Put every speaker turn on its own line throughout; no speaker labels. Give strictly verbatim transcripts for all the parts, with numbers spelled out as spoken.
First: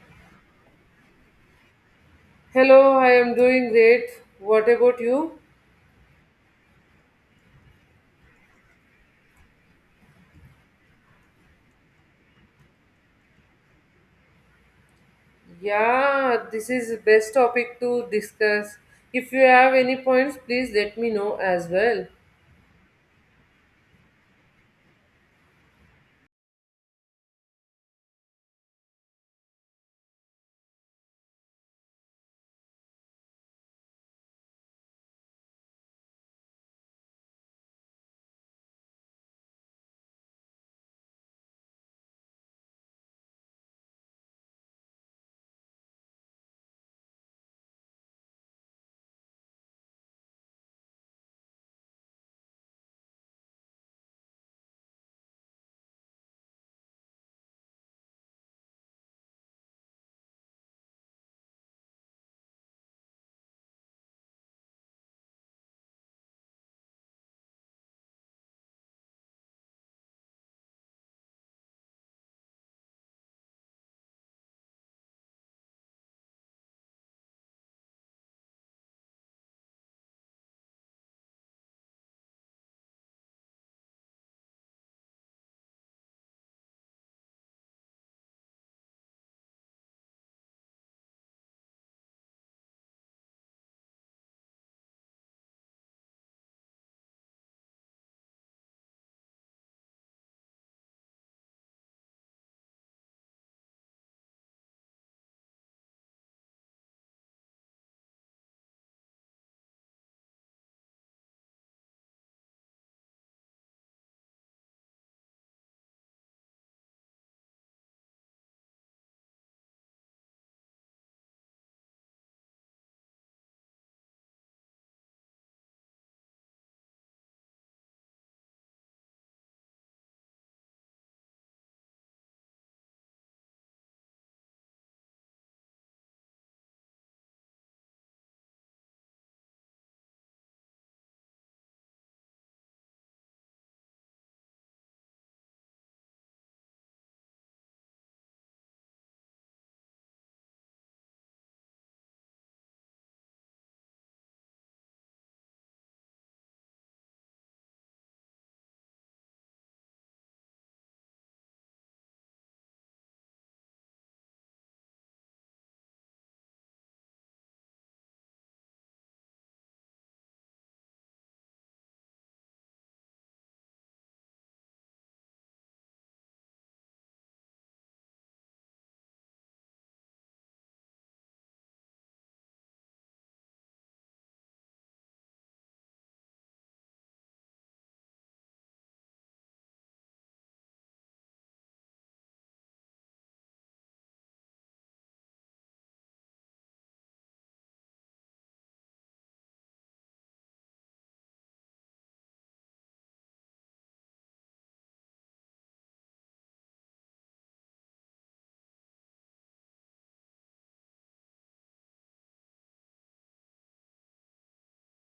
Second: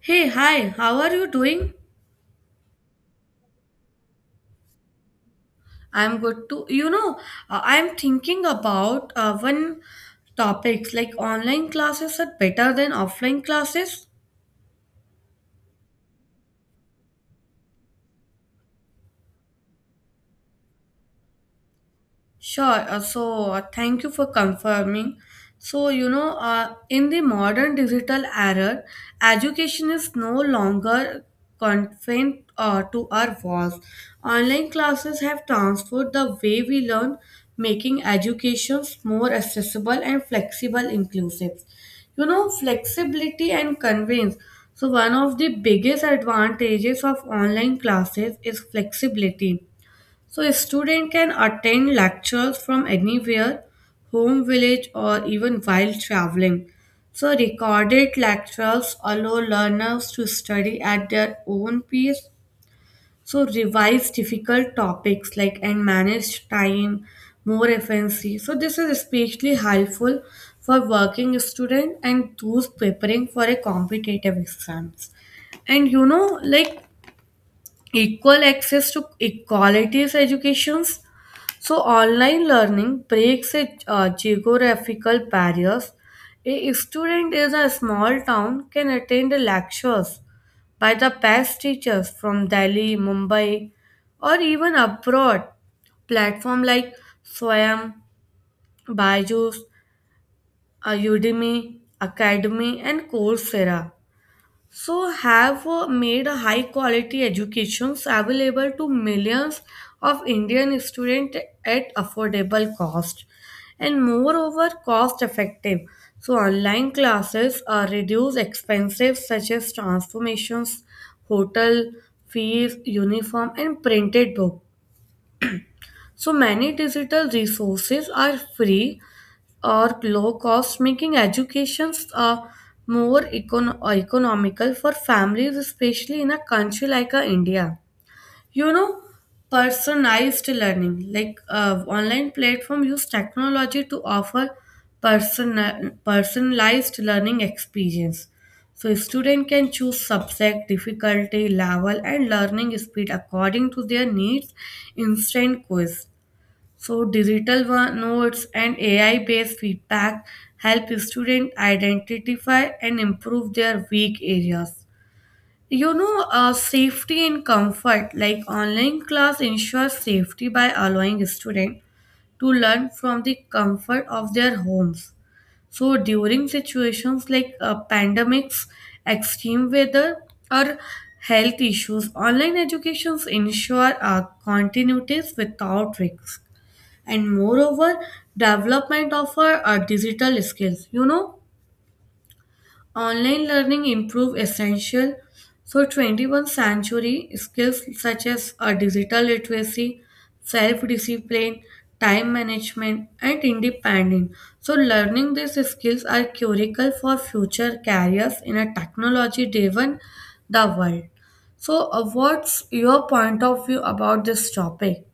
Hey, hi, how are you doing?
Hello, I am doing great. What about you?
I'm good too. You know, uh, I'm thinking about uh, one topics like online classes are better than offline classes.
Yeah, this is best topic to discuss. If you have any points, please let me know as well.
Sure. Uh, so uh, thank you for confirming. So, you know, uh, in the modern digital era, education is no longer confined uh, to our walls. Online classes have transformed the way we learn, making education more accessible and flexible, inclusive. You know, flexibility and convenience. So, one of the biggest advantages of online classes is flexibility, so a student can attend lectures from anywhere, home, village, or even while traveling. So, recorded lectures allow learners to study at their own pace. So, revise difficult topics like and manage time more efficiently. So, this is especially helpful for working students and those preparing for a competitive exams, and you know like equal access to equalities educations, so online learning breaks a, uh, geographical barriers. A student in a small town can attend the lectures by the best teachers from Delhi, Mumbai, or even abroad. Platform like Swayam, Byju's, uh, Udemy, Academy, and Coursera, so have uh, made a high quality educations available to millions of Indian students at affordable cost, and moreover cost effective. So, online classes uh, reduce expenses such as transformations, hotel fees, uniform, and printed book. So, many digital resources are free or low cost, making educations uh, more econ- economical for families, especially in a country like uh, India. You know, Personalized learning, like uh, online platform use technology to offer person personalized learning experience. So student can choose subject, difficulty, level and learning speed according to their needs, instant quiz, so digital wa- notes and A I-based feedback help students identify and improve their weak areas. You know, uh, safety and comfort, like online class ensures safety by allowing students to learn from the comfort of their homes. So during situations like uh, pandemics, extreme weather, or health issues, online educations ensure uh, continuities without risks, and moreover development of our, our digital skills. You know online learning improve essential, so twenty-first century skills such as our digital literacy, self discipline, time management and independence, so learning these skills are critical for future careers in a technology driven the world. So uh, what's your point of view about this topic?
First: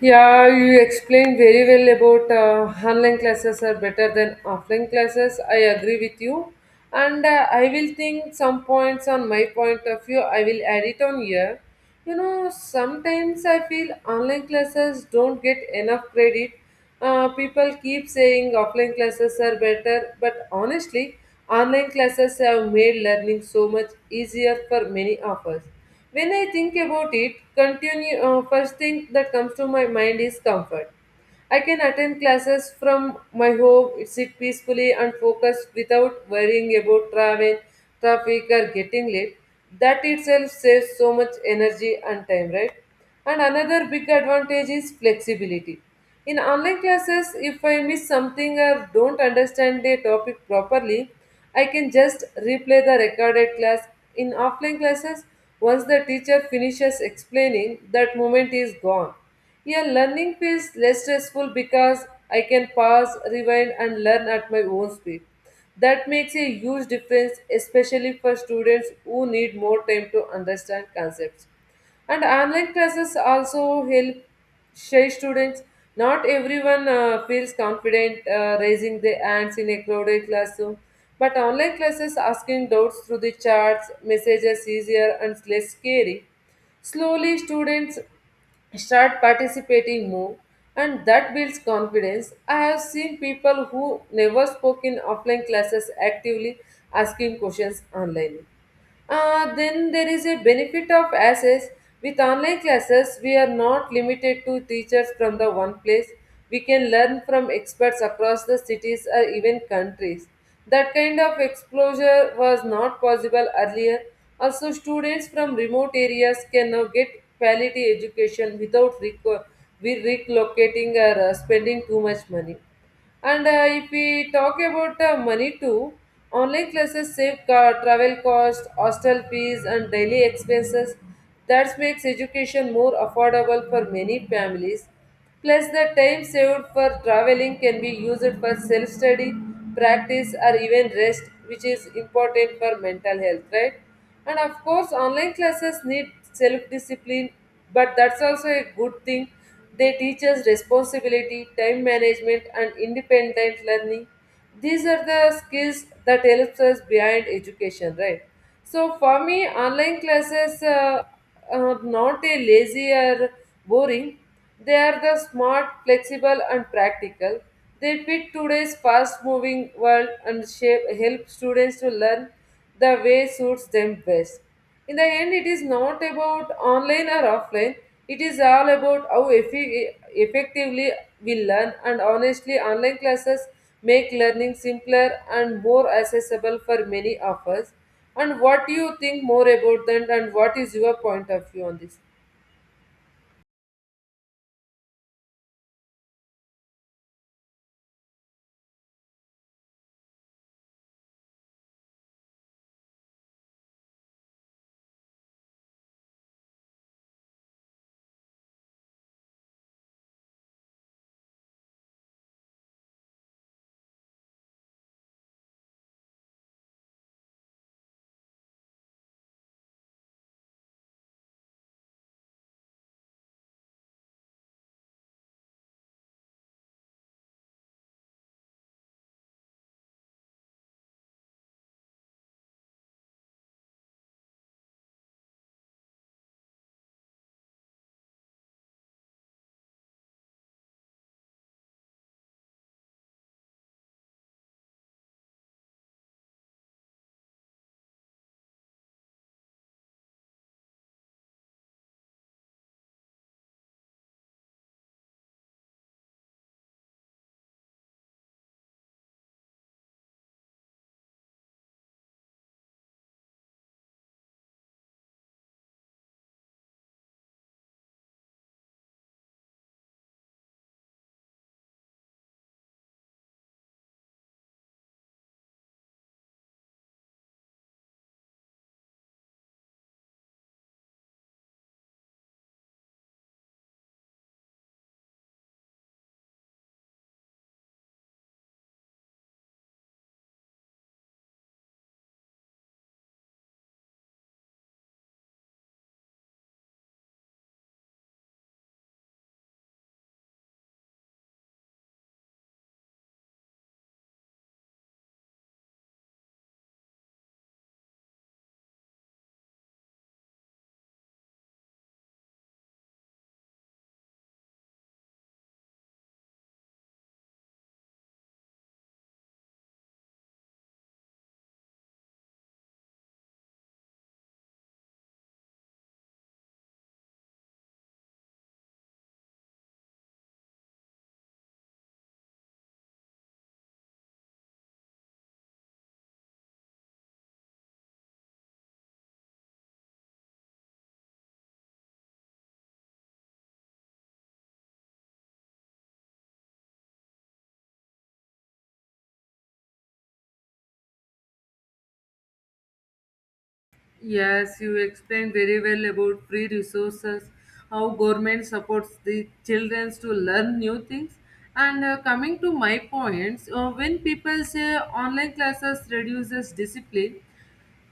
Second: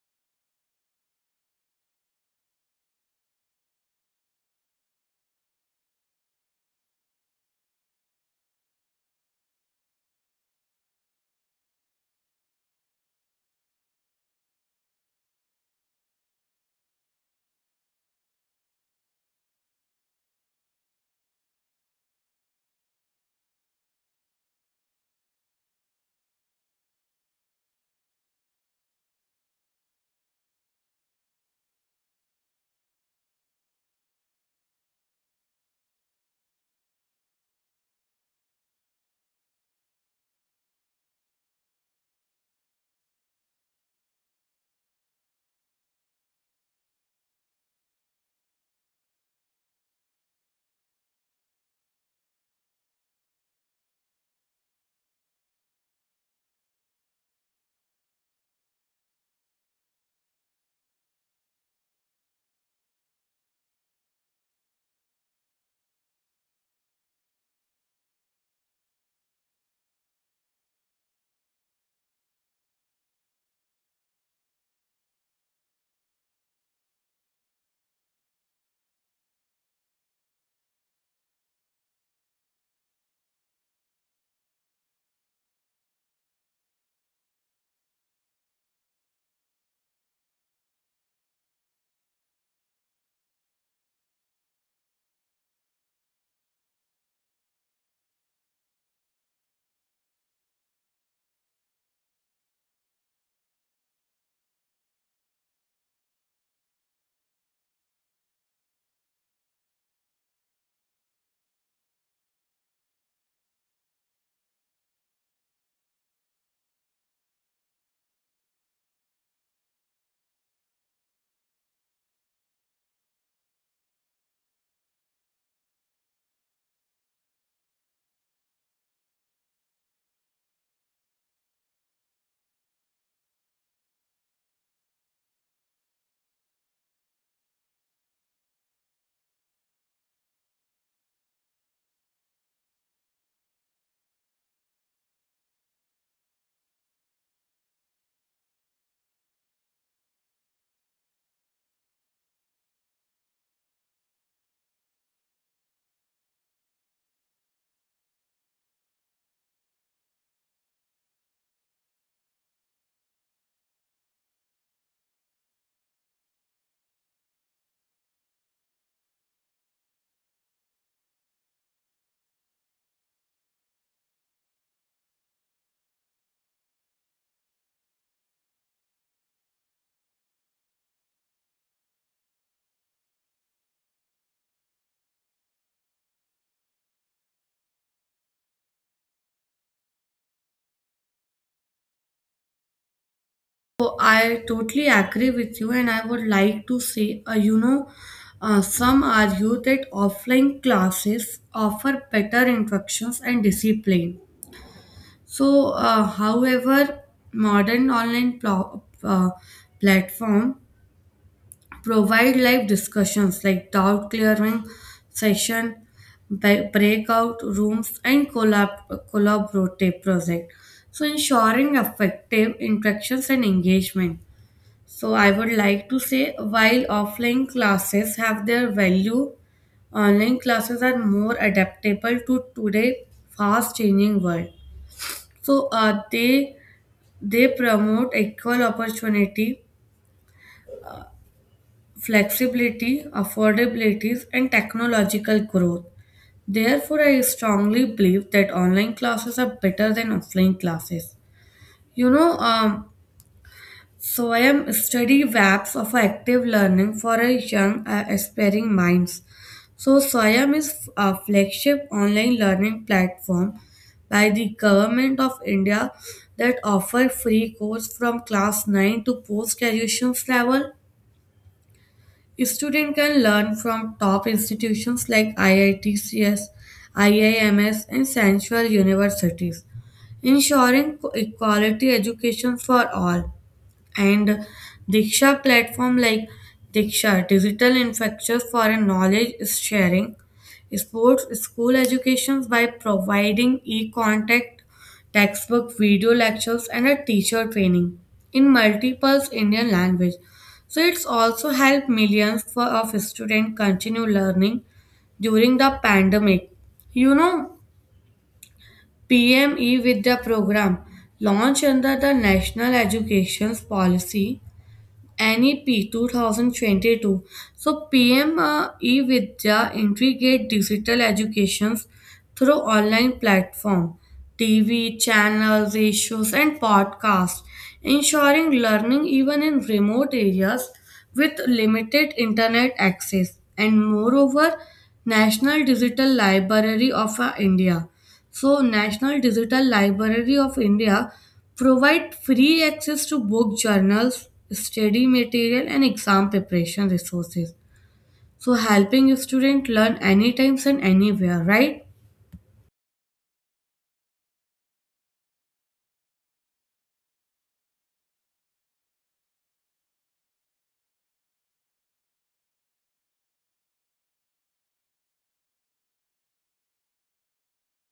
Yeah, you explained very well about uh, online classes are better than offline classes. I agree with you. And uh, I will think some points on my point of view. I will add it on here. You know, sometimes I feel online classes don't get enough credit. Uh, people keep saying offline classes are better, but honestly, online classes have made learning so much easier for many of us when I think about it, continue uh, first thing that comes to my mind is comfort. I can attend classes from my home, sit peacefully and focus without worrying about travel, traffic or getting late. That itself saves so much energy and time, right? And another big advantage is flexibility. In online classes, if I miss something or don't understand a topic properly, I can just replay the recorded class. In offline classes, once the teacher finishes explaining, that moment is gone. Yeah, learning feels less stressful because I can pause, rewind, and learn at my own speed. That makes a huge difference, especially for students who need more time to understand concepts. And online classes also help shy students. Not everyone uh, feels confident uh, raising their hands in a crowded classroom, but online classes asking doubts through the chats, messages easier and less scary. Slowly, students start participating more and that builds confidence. I have seen people who never spoke in offline classes actively asking questions online. Uh, then there is a benefit of access. With online classes, we are not limited to teachers from the one place. We can learn from experts across the cities or even countries. That kind of exposure was not possible earlier. Also, students from remote areas can now get quality education without reco- we relocating or uh, spending too much money. And uh, if we talk about uh, money too, online classes save car, travel cost, hostel fees, and daily expenses. That makes education more affordable for many families. Plus, the time saved for traveling can be used for self study, practice, or even rest, which is important for mental health, right? And of course, online classes need self discipline, but that's also a good thing. They teach us responsibility, time management, and independent learning. These are the skills that helps us behind education, right? So for me, online classes uh, are not a lazy or boring. They are the smart, flexible and practical. They fit today's fast moving world and shape help students to learn the way suits them best. In the end, it is not about online or offline, it is all about how effi- effectively we learn, and honestly, online classes make learning simpler and more accessible for many of us. And what do you think more about that, and what is your point of view on this?
So I totally agree with you, and I would like to say, uh, you know, uh, some argue that offline classes offer better instructions and discipline. So, uh, however, modern online pl- uh, platform provide live discussions like doubt clearing session, ba- breakout rooms, and collab- collaborative project. So, ensuring effective interactions and engagement. So I would like to say while offline classes have their value, online classes are more adaptable to today fast changing world. So uh, they they promote equal opportunity, flexibility, affordabilities and technological growth. Therefore, I strongly believe that online classes are better than offline classes. You know, um, Swayam, study V A Ps of active learning for a young uh, aspiring minds. So Swayam is a flagship online learning platform by the government of India that offer free course from class nine to post graduation level. Student can learn from top institutions like I I T C S, I I M S and Central universities, ensuring equality education for all. And Diksha, platform like Diksha digital infrastructure for a knowledge sharing, sports school educations, by providing e-contact textbook, video lectures and a teacher training in multiple Indian language, so it's also helped millions for, of students continue learning during the pandemic. You know, P M E with the program launched under the National Education Policy N E P two thousand twenty-two. So P M E Vidya integrate digital educations through online platform, T V channels, radios, and podcasts, ensuring learning even in remote areas with limited internet access. And moreover, National Digital Library of uh, India. So National Digital Library of India provide free access to book journals, study material and exam preparation resources, so helping a student learn anytime and anywhere, right?
Yes, you explained very well about free resources, how government supports the children to learn new things. And uh, coming to my points, uh, when people say online classes reduces discipline,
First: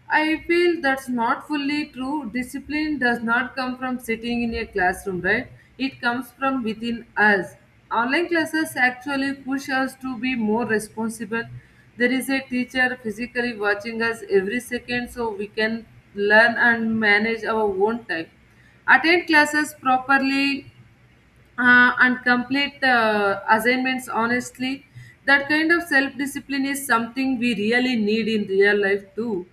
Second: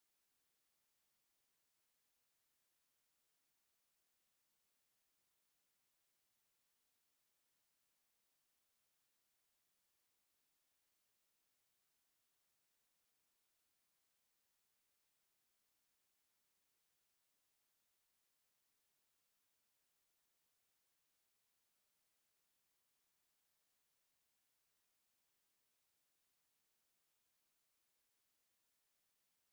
I feel that's not fully true. Discipline does not come from sitting in a classroom, right? It comes from within us. Online classes actually push us to be more responsible. There is a teacher physically watching us every second so we can learn and manage our own time. Attend classes properly uh, and complete the assignments honestly. That kind of self discipline is something we really need in real life too.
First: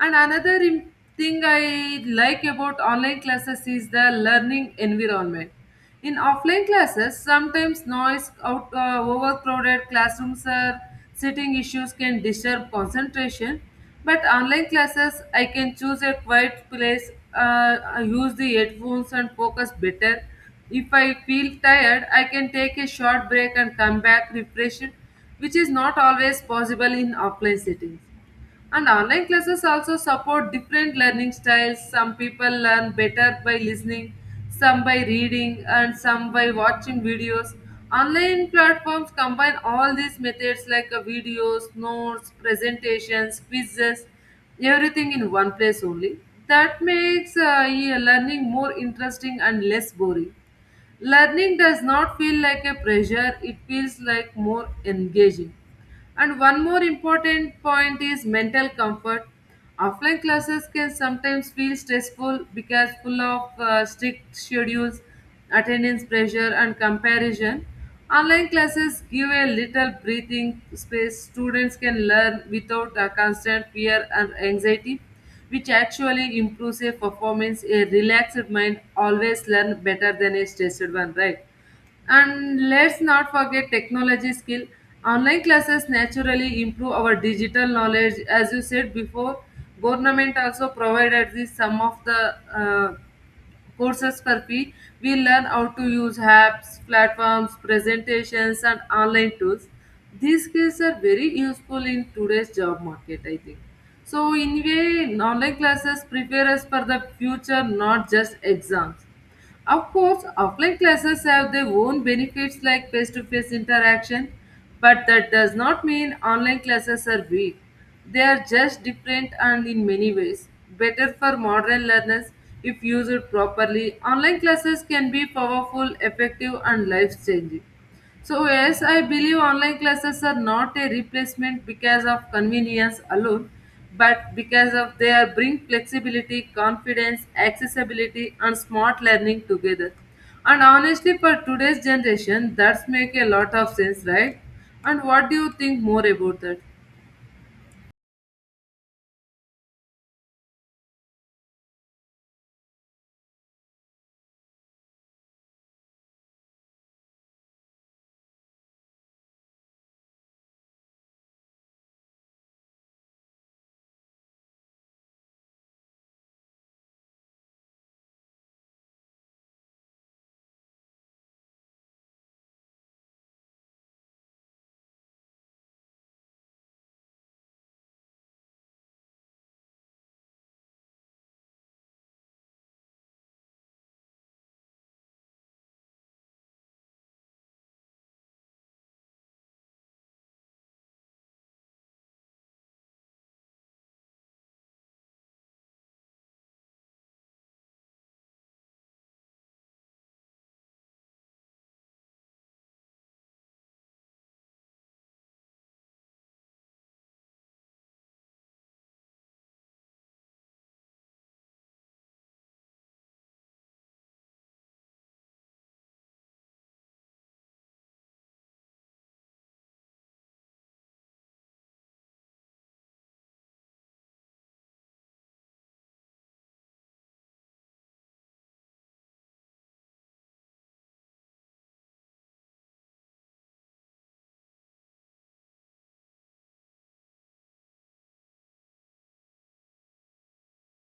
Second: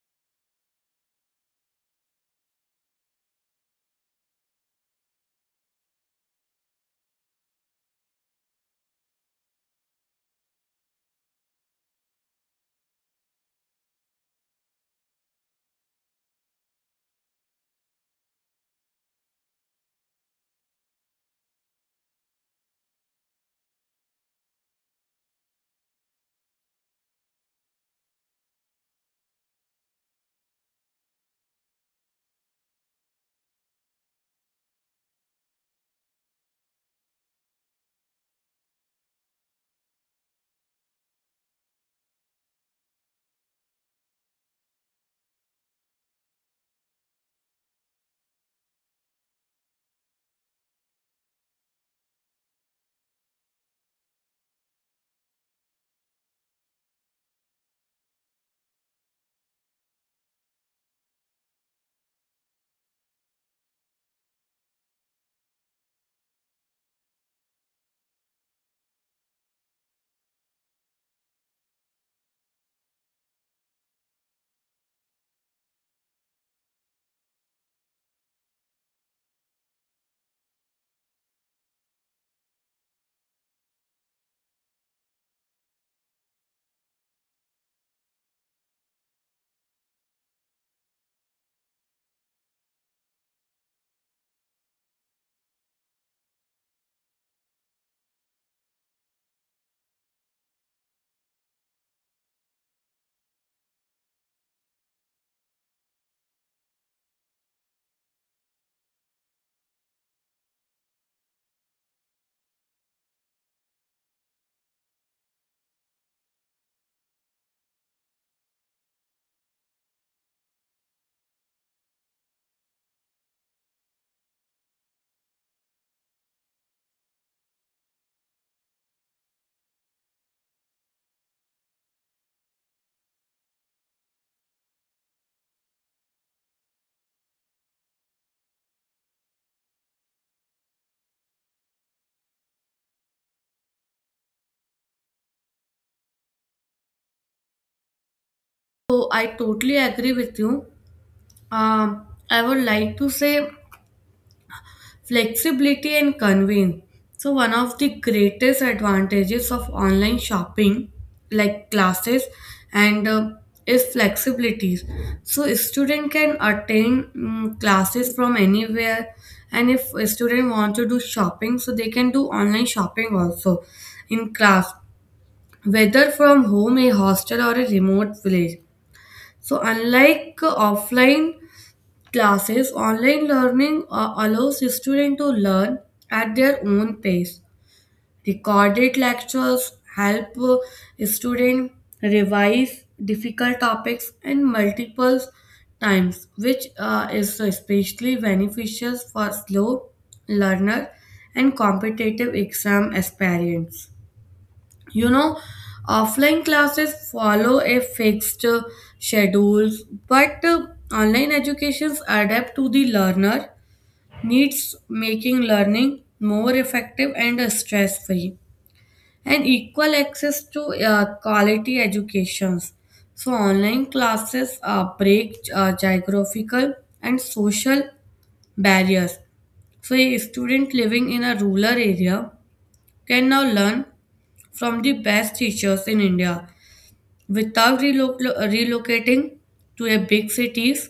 And another im- thing I like about online classes is the learning environment. In offline classes, sometimes noise, out, uh, overcrowded classrooms, or sitting issues can disturb concentration. But online classes, I can choose a quiet place, uh, use the headphones, and focus better if I feel tired, I can take a short break and come back refreshed, which is not always possible in offline settings. And online classes also support different learning styles. Some people learn better by listening, some by reading, and some by watching videos. Online platforms combine all these methods like uh, videos, notes, presentations, quizzes, everything in one place only. That makes uh, yeah, learning more interesting and less boring. Learning does not feel like a pressure, it feels like more engaging. And one more important point is mental comfort. Offline classes can sometimes feel stressful because full of uh, strict schedules, attendance pressure, and comparison. Online classes give a little breathing space. Students can learn without a constant fear and anxiety, which actually improves a performance. A relaxed mind always learn better than a stressed one, right? And let's not forget technology skill. Online classes naturally improve our digital knowledge. As you said before, government also provided this some of the uh, courses for free. We learn how to use apps, platforms, presentations, and online tools. These skills are very useful in today's job market, I think. So, in a way, online classes prepare us for the future, not just exams. Of course, offline classes have their own benefits like face to face interaction, but that does not mean online classes are weak. They are just different and in many ways better for modern learners if used properly. Online classes can be powerful, effective, and life changing. So, yes, I believe online classes are not a replacement because of convenience alone, but because of they are bring flexibility, confidence, accessibility, and smart learning together. And honestly, for today's generation, that's make a lot of sense, right? And what do you think more about that?
So I totally agree with you. Um, I would like to say flexibility and convenience. So, one of the greatest advantages of online shopping, like classes, and uh, is flexibility. So, a student can attend mm, classes from anywhere, and if a student want to do shopping, so they can do online shopping also in class, whether from home, a hostel, or a remote village. So, unlike uh, offline classes, online learning uh, allows students to learn at their own pace. Recorded lectures help uh, students revise difficult topics and multiple times, which uh, is especially beneficial for slow learner and competitive exam aspirants. You know, Offline classes follow a fixed uh, schedules, but uh, online educations adapt to the learner needs, making learning more effective and stress-free, and equal access to uh, quality educations. So online classes uh, break uh, geographical and social barriers. So a student living in a rural area can now learn from the best teachers in India without relo- relocating to a big cities.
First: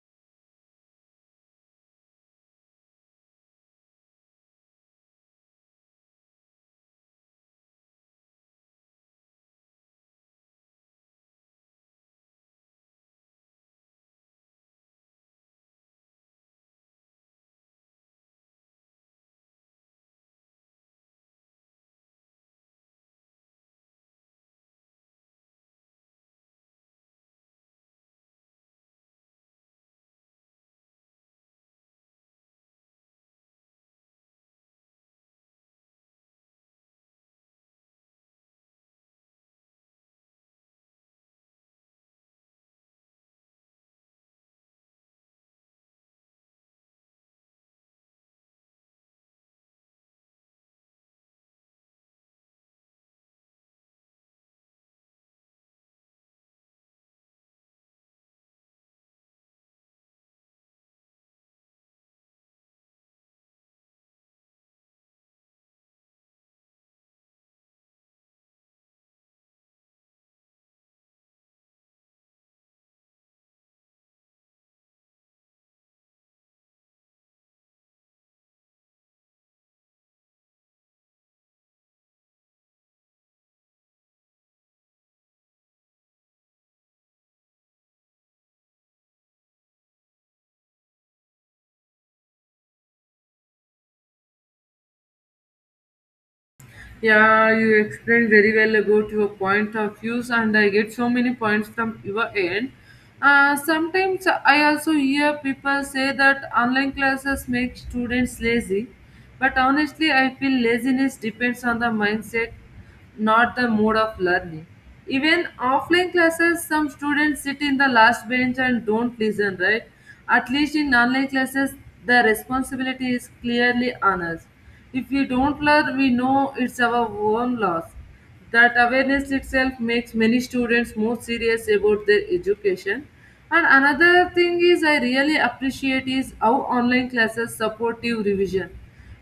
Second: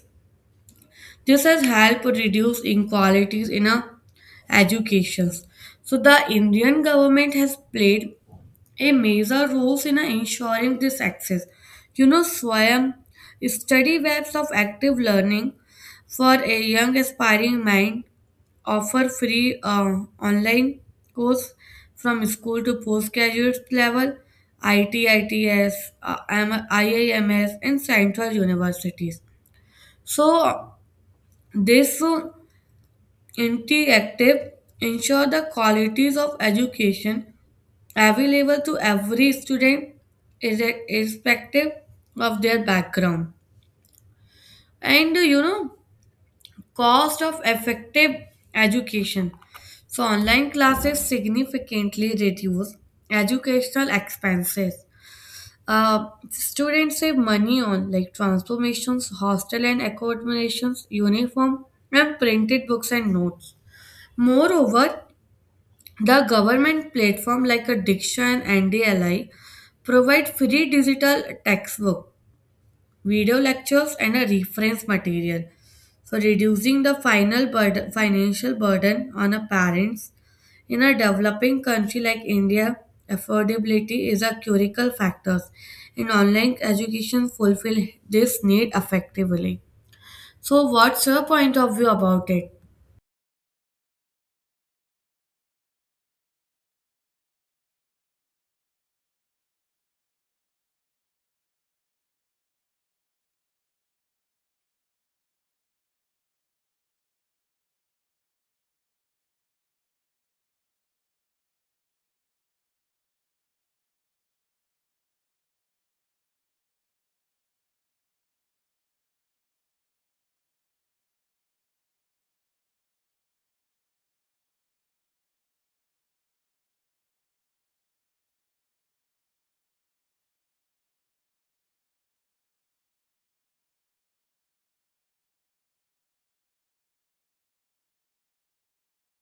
This has helped reduce inequalities in a education. So the Indian government has played a major role in uh, ensuring this access. You know, Swayam, study webs of active learning for a young aspiring mind, offer free uh, online course from school to postgraduate level, I T, uh, I M and central universities. So this uh, interactive ensure the qualities of education available to every student, irre- irrespective of their background. And you know, cost of effective education, so online classes significantly reduce educational expenses. Uh, students save money on like transformations, hostel and accommodations, uniform and printed books and notes. Moreover, the government platform like a diction and ndli provide free digital textbook, video lectures, and a reference material. So, reducing the final burden, financial burden on a parents in a developing country like India, affordability is a critical factor, and online education fulfill this need effectively. So, what's your point of view about it?
Yeah, you explained very well about your point of views, and I get so many points from your end. Uh, sometimes I also hear people say that online classes make students lazy, but honestly, I feel laziness depends on the mindset not the mode of learning. Even offline classes, some students sit in the last bench and don't listen, right? At least in online classes, the responsibility is clearly on us. If we don't learn, we know it's our own loss. That awareness itself makes many students more serious about their education. And another thing is I really appreciate is how online classes supportive revision.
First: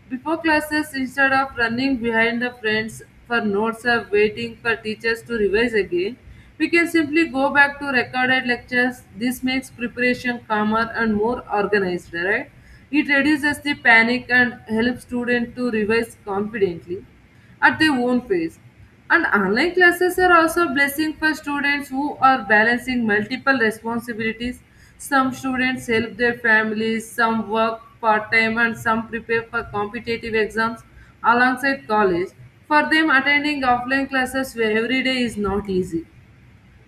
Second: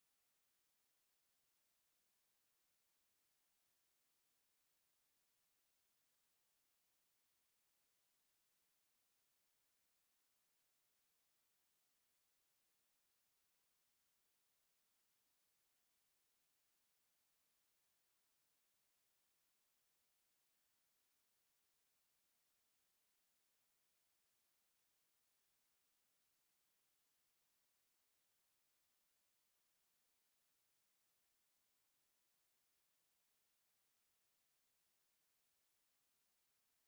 Before classes, instead of running behind the friends for notes or waiting for teachers to revise again, we can simply go back to recorded lectures. This makes preparation calmer and more organized, right? It reduces the panic and helps students to revise confidently at their own pace. And online classes are also a blessing for students who are balancing multiple responsibilities. Some students help their families, some work part time, and some prepare for competitive exams alongside college. For them, attending offline classes every day is not easy,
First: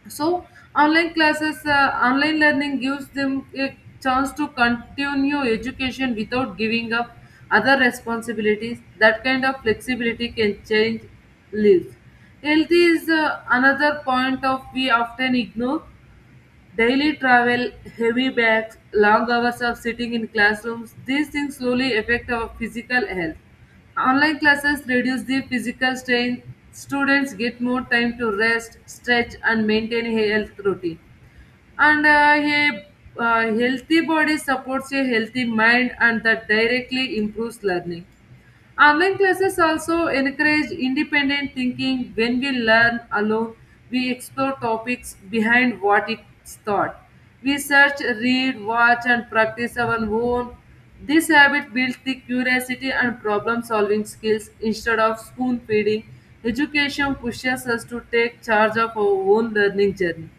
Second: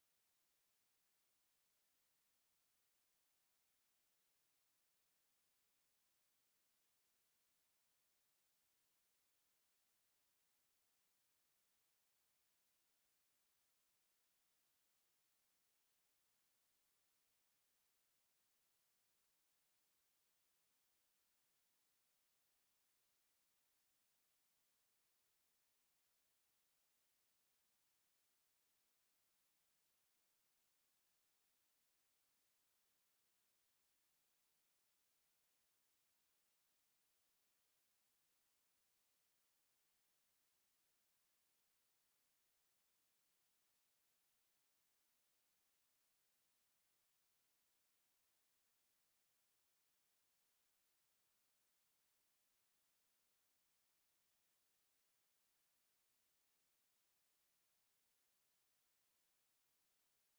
so online classes uh, online learning gives them a chance to continue education without giving up other responsibilities. That kind of flexibility can change lives. Health is uh, another point of we often ignore. Daily travel, heavy bags, long hours of sitting in classrooms, these things slowly affect our physical health. Online classes reduce the physical strain. Students get more time to rest, stretch, and maintain a health routine and uh, a uh, healthy body supports a healthy mind and that directly improves learning. Online classes also encourage independent thinking. When we learn alone, we explore topics behind what is taught. We search, read, watch, and practice our own. This habit builds the curiosity and problem solving skills instead of spoon feeding. Education pushes us to take charge of our own learning journey.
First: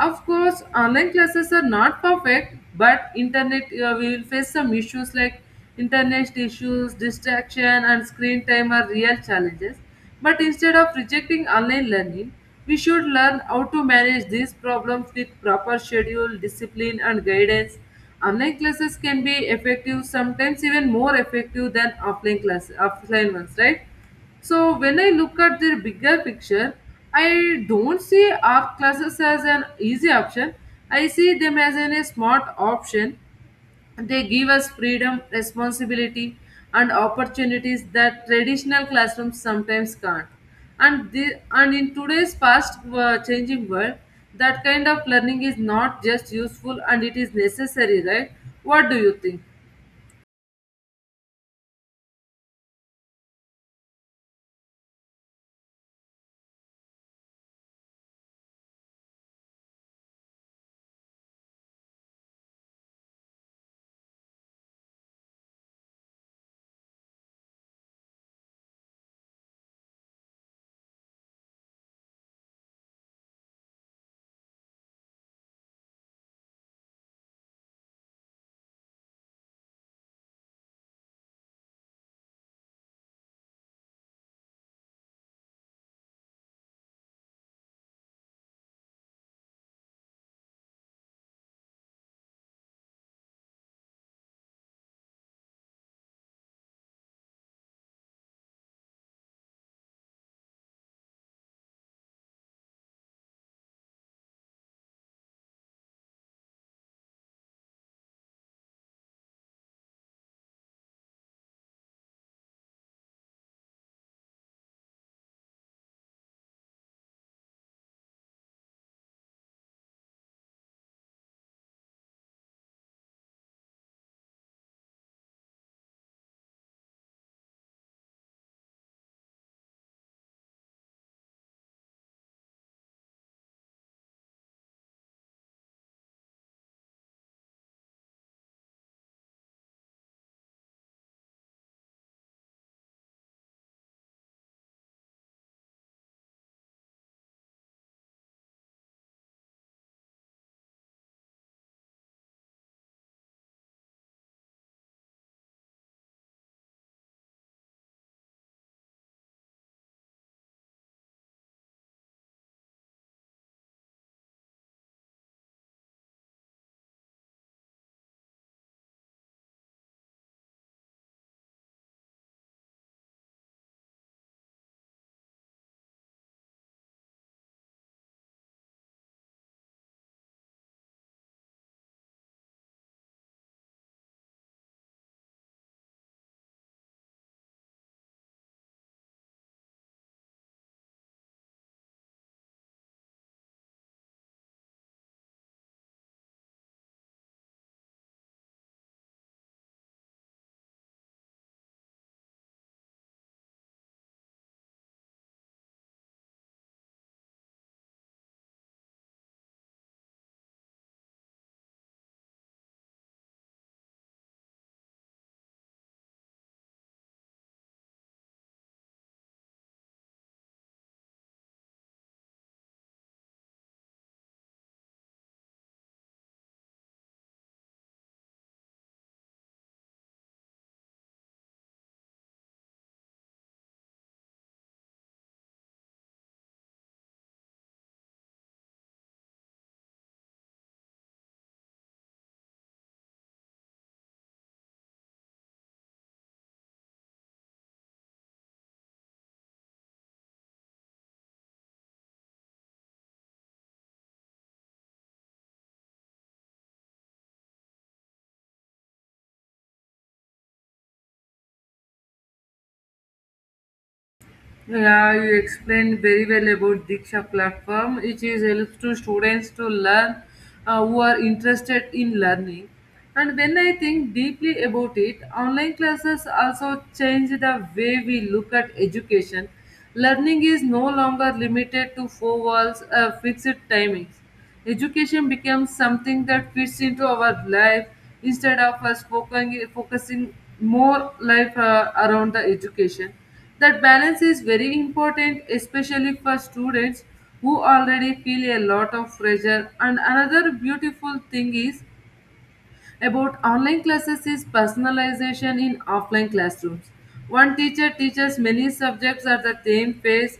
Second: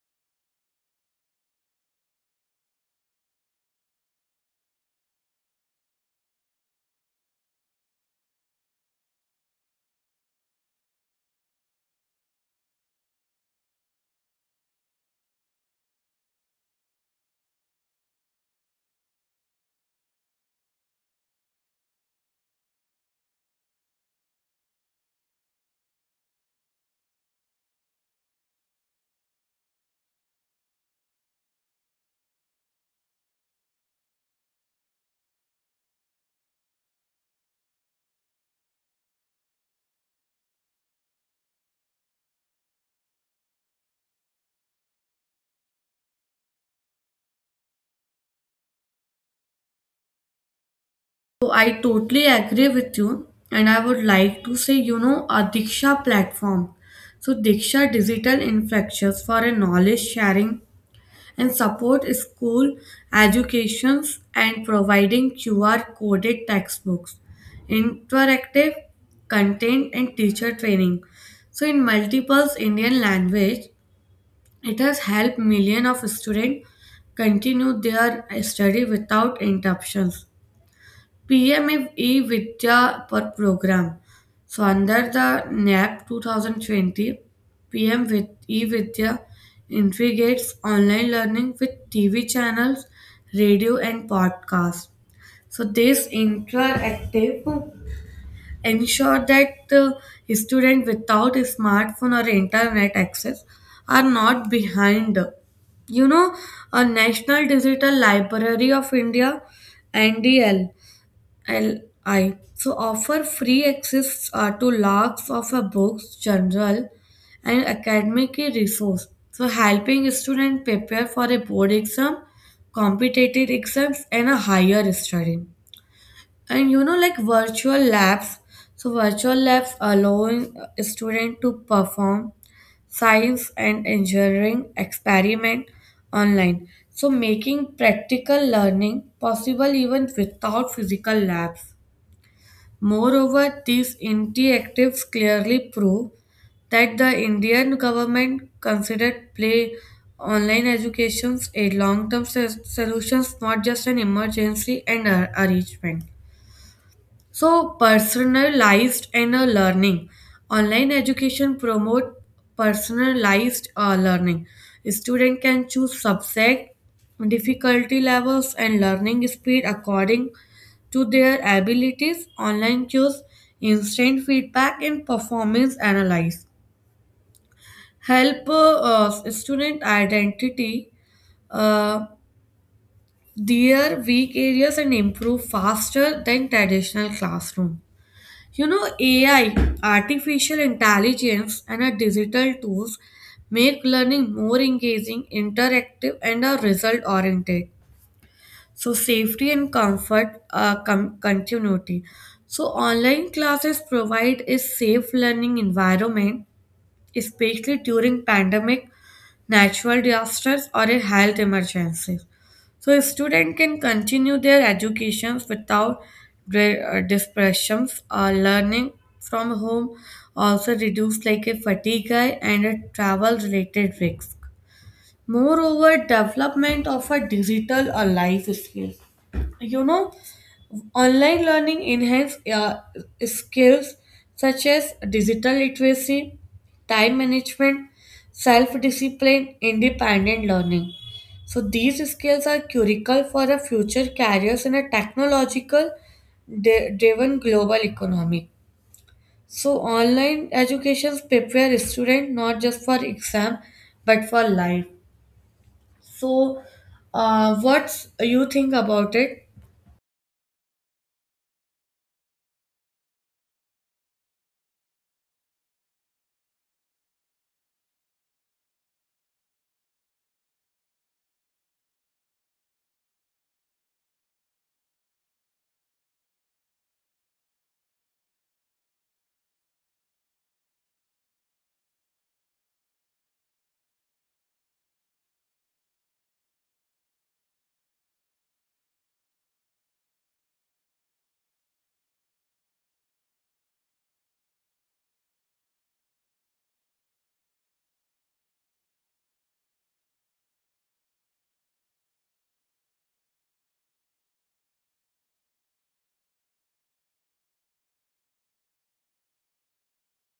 Of course, online classes are not perfect, but internet uh, we will face some issues like internet issues, distraction, and screen time are real challenges. But instead of rejecting online learning, we should learn how to manage these problems with proper schedule, discipline, and guidance. Online classes can be effective, sometimes even more effective than offline classes, offline ones, right? So when I look at the bigger picture, I don't see art classes as an easy option. I see them as an, a smart option. They give us freedom, responsibility, and opportunities that traditional classrooms sometimes can't. And the, and in today's fast uh, changing world, that kind of learning is not just useful and it is necessary, right? What do you think?
So, I totally agree with you, and I would like to say, you know, a Diksha platform. So, Diksha digital infrastructures for a knowledge sharing and support school educations, and providing Q R coded textbooks, interactive content and teacher training. So in multiple Indian language, it has helped millions of students continue their study without interruptions. P M F vidya per program. So under the N A P twenty twenty, P M with e-Vidya integrates online learning with T V channels, radio and podcasts. So this interactive ensure that the student without a smartphone or internet access are not behind. you know a national digital library of india, ndl L I. So offer free access uh, to lots of a books, journal, and academic resource, so helping students prepare for a board exam, competitive exams, and a higher study. And you know, like virtual labs. So virtual labs allowing a student to perform science and engineering experiment online, so making practical learning possible even without physical labs. Moreover, these interactives clearly prove that the Indian government considered play online educations a long-term solution, not just an emergency and ar- arrangement. So personalized and uh, learning. Online education promote personalized uh, learning. Student can choose subject, difficulty levels, and learning speed according to their abilities. Online cues, instant feedback, and performance analyze help uh, uh, student identity uh, their weak areas and improve faster than traditional classroom. You know, A I, artificial intelligence, and our digital tools make learning more engaging, interactive, and are result oriented. So, safety and comfort uh, com- continuity. So, online classes provide a safe learning environment, especially during pandemic, natural disasters, or a health emergencies. So, a student can continue their educations without dre- uh, disruptions. Uh, learning from home also reduce like a fatigue and a travel related risk. Moreover, development of a digital or life skills. You know, Online learning enhances uh, skills such as digital literacy, time management, self discipline, independent learning. So, these skills are critical for a future careers in a technological de- driven global economy. So, online education prepare students not just for exam but for life. So, uh, what you think about it?
Yeah, you explained very well about Diksha platform, which is helps to students to learn uh, who are interested in learning. And when I think deeply about it, online classes also change the way we look at education. Learning is no longer limited to four walls, uh, fixed timings. Education becomes something that fits into our life instead of us focusing, focusing more life uh, around the education. That balance is very important, especially for students who already feel a lot of pressure. And another beautiful thing is about online classes is personalization in offline classrooms. One teacher teaches many subjects at the same pace,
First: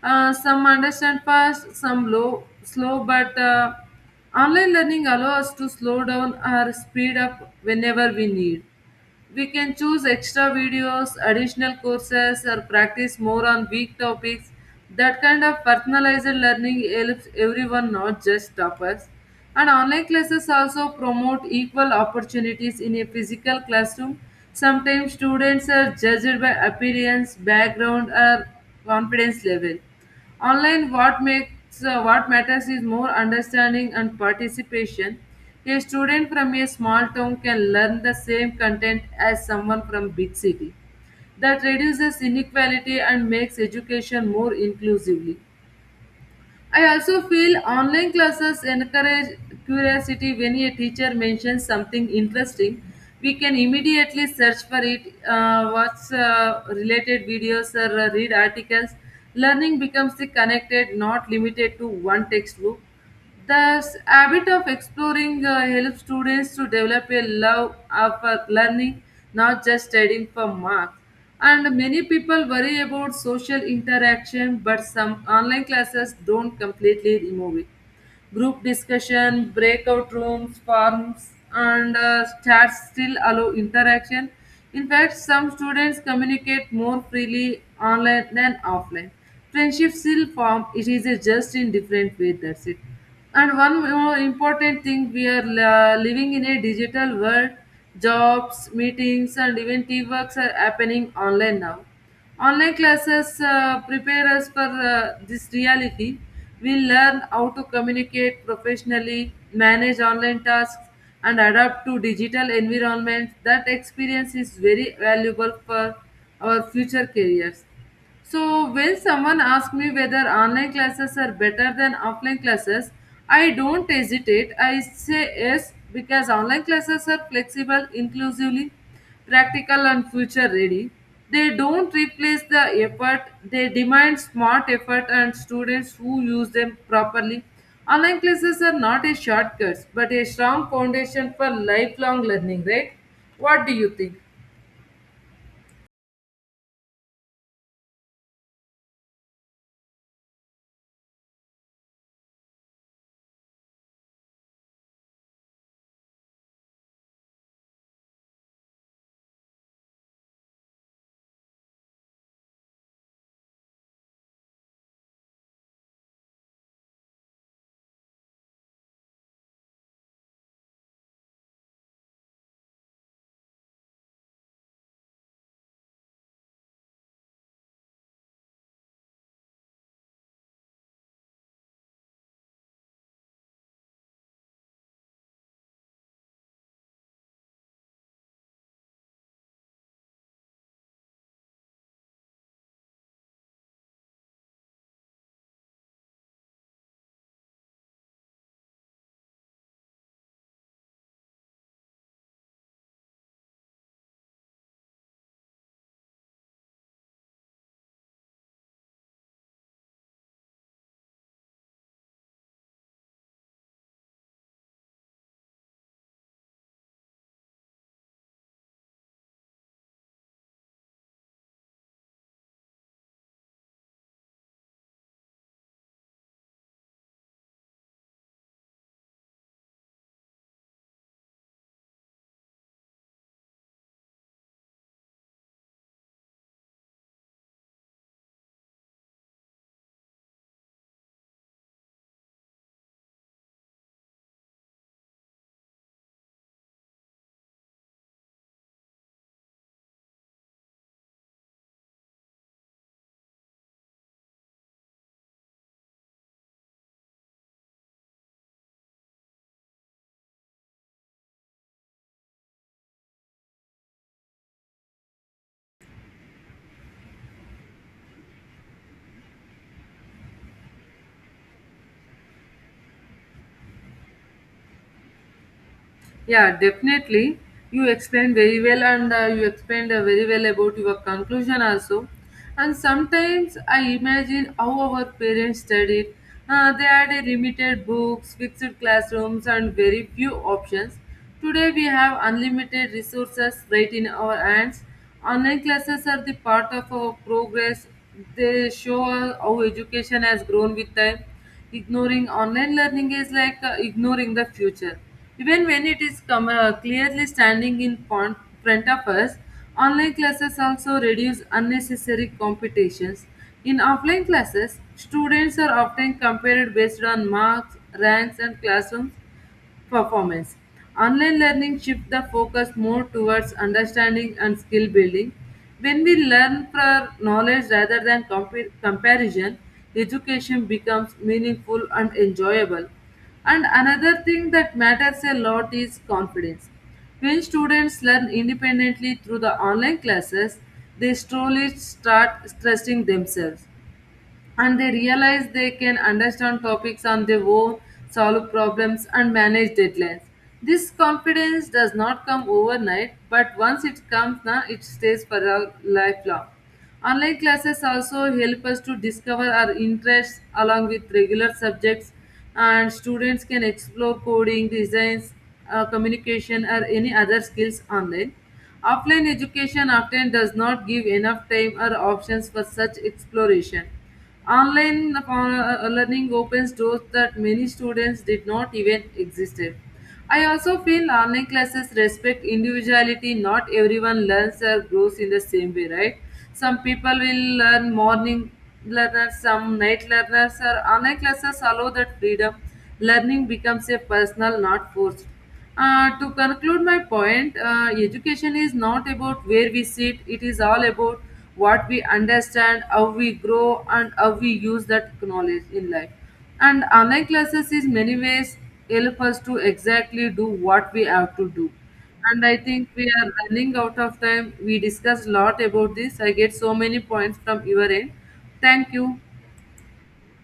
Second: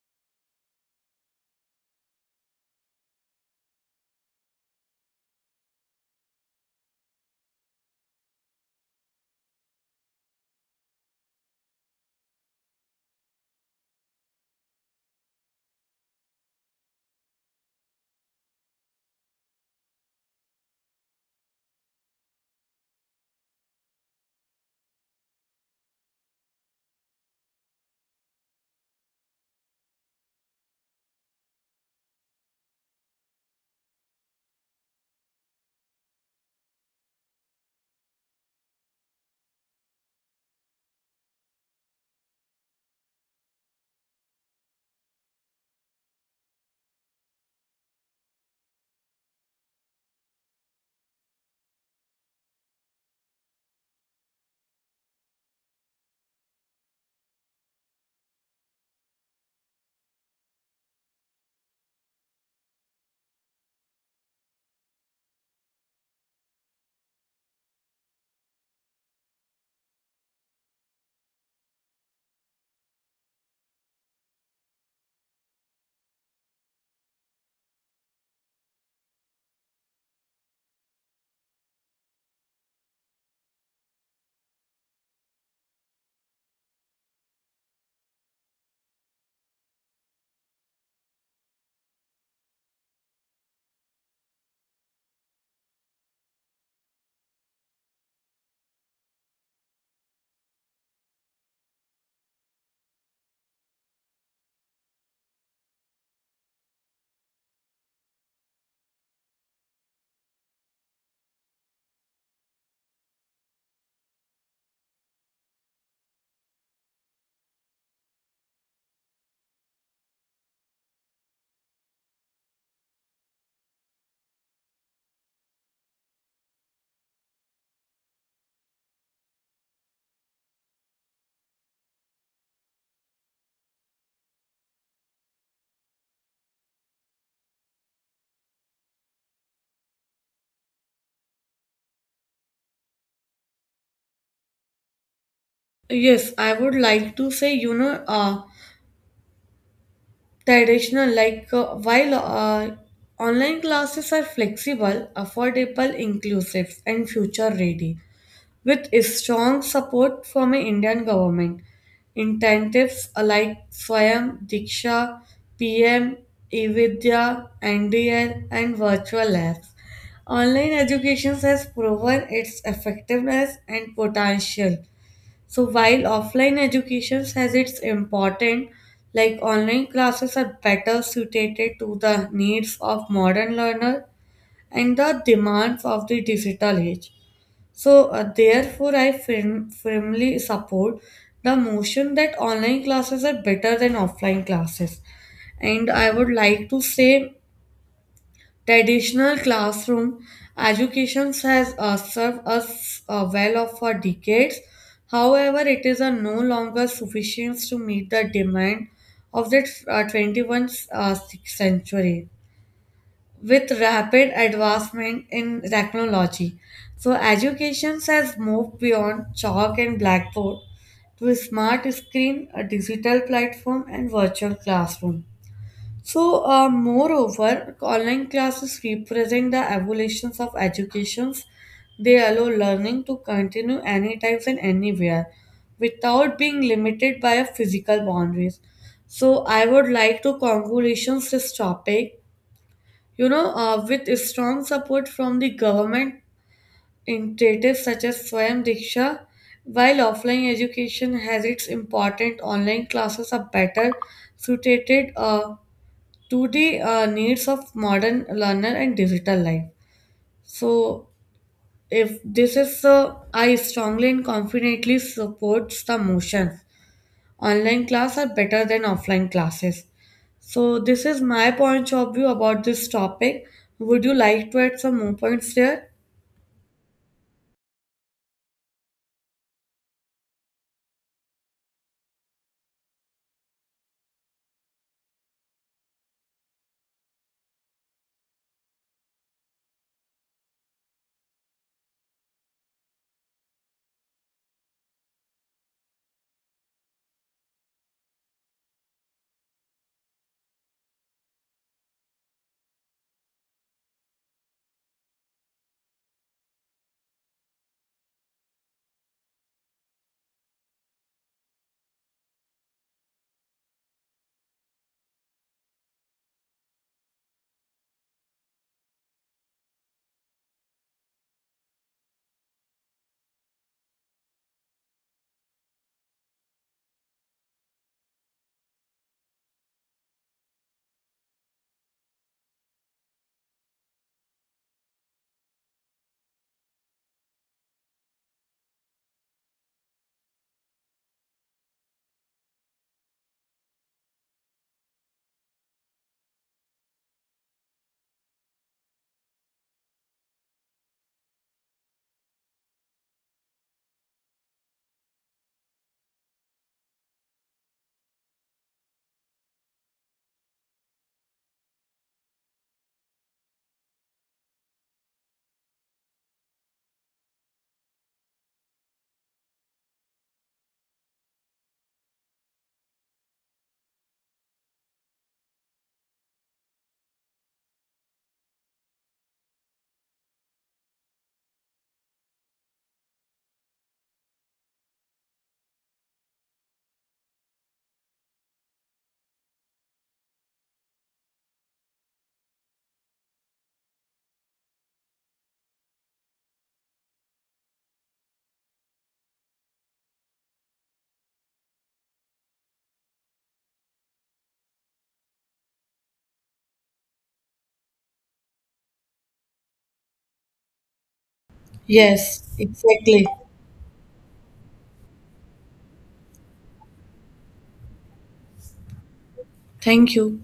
uh, some understand fast, some low, slow, but uh, online learning allows us to slow down or speed up whenever we need. We can choose extra videos, additional courses, or practice more on weak topics. That kind of personalized learning helps everyone, not just toppers. And online classes also promote equal opportunities in a physical classroom. Sometimes students are judged by appearance, background, or confidence level. Online, what makes uh, what matters is more understanding and participation. A student from a small town can learn the same content as someone from big city. That reduces inequality and makes education more inclusively. I also feel online classes encourage curiosity when a teacher mentions something interesting. We can immediately search for it, uh, watch uh, related videos or uh, read articles. Learning becomes the connected, not limited to one textbook. The habit of exploring uh, helps students to develop a love of uh, learning, not just studying for marks. And many people worry about social interaction, but some online classes don't completely remove it. Group discussion, breakout rooms, forums, and uh, chats still allow interaction. In fact, some students communicate more freely online than offline. Friendships still form, it is a just in different way, that's it. And one more important thing, we are uh, living in a digital world. Jobs, meetings, and even teamworks are happening online now. Online classes uh, prepare us for uh, this reality. We learn how to communicate professionally, manage online tasks, and adapt to digital environments. That experience is very valuable for our future careers. So when someone asks me whether online classes are better than offline classes, I don't hesitate. I say yes because online classes are flexible, inclusively practical and future ready. They don't replace the effort. They demand smart effort and students who use them properly. Online classes are not a shortcut but a strong foundation for lifelong learning, right? What do you think?
Yes, I would like to say, you know, uh, traditional, like uh, while uh, online classes are flexible, affordable, inclusive, and future ready, with a strong support from an Indian government. Incentives like Swayam, Diksha, P M, eVidya, N D L, and virtual labs. Online education has proven its effectiveness and potential, so while offline education has its important, like online classes are better suited to the needs of modern learner and the demands of the digital age. So uh, therefore, I firm, firmly support the motion that online classes are better than offline classes. And I would like to say traditional classroom education has uh, served us uh, well for decades. However, it is uh, no longer sufficient to meet the demand of the uh, twenty-first uh, century with rapid advancement in technology. So, education has moved beyond chalk and blackboard to smart screen, a digital platform, and virtual classroom. So, uh, moreover, online classes represent the evolutions of educations. They allow learning to continue anytime and anywhere without being limited by a physical boundaries. So, I would like to congratulations this topic. You know, uh, with strong support from the government initiatives such as Swayam Diksha, while offline education has its important, online classes are better suited. Uh, to the uh, needs of modern learner and digital life. So, if this is so, I strongly and confidently supports the motion. Online class are better than offline classes. So, this is my point of view about this topic. Would you like to add some more points there?
Yeah, definitely. You explained very well, and uh, you explained uh, very well about your conclusion also. And sometimes I imagine how our parents studied. Uh, they had a limited books, fixed classrooms, and very few options. Today we have unlimited resources right in our hands. Online classes are the part of our progress. They show us how education has grown with time. Ignoring online learning is like uh, ignoring the future. Even when it is come, uh, clearly standing in front front of us, online classes also reduce unnecessary competitions. In offline classes, students are often compared based on marks, ranks, and classroom performance. Online learning shifts the focus more towards understanding and skill building. When we learn for knowledge rather than compa- comparison, education becomes meaningful and enjoyable. And another thing that matters a lot is confidence. When students learn independently through the online classes, they slowly start trusting themselves and they realize they can understand topics on their own, solve problems, and manage deadlines. This confidence does not come overnight, but once it comes, na, it stays for a lifelong. Online classes also help us to discover our interests along with regular subjects, and students can explore coding, designs, uh, communication, or any other skills online. Offline education often does not give enough time or options for such exploration. Online uh, uh, learning opens doors that many students did not even existed. I also feel online classes respect individuality. Not everyone learns or grows in the same way, right? Some people will learn morning learners, some night learners, or online classes allow that freedom. Learning becomes a personal, not forced. Uh, to conclude my point, uh, education is not about where we sit, it is all about what we understand, how we grow, and how we use that knowledge in life. And online classes is many ways help us to exactly do what we have to do.
Yes,
And I think we
exactly.
are running out of time. We discussed a lot about this. I get so many points from your end. Thank you.
Thank you.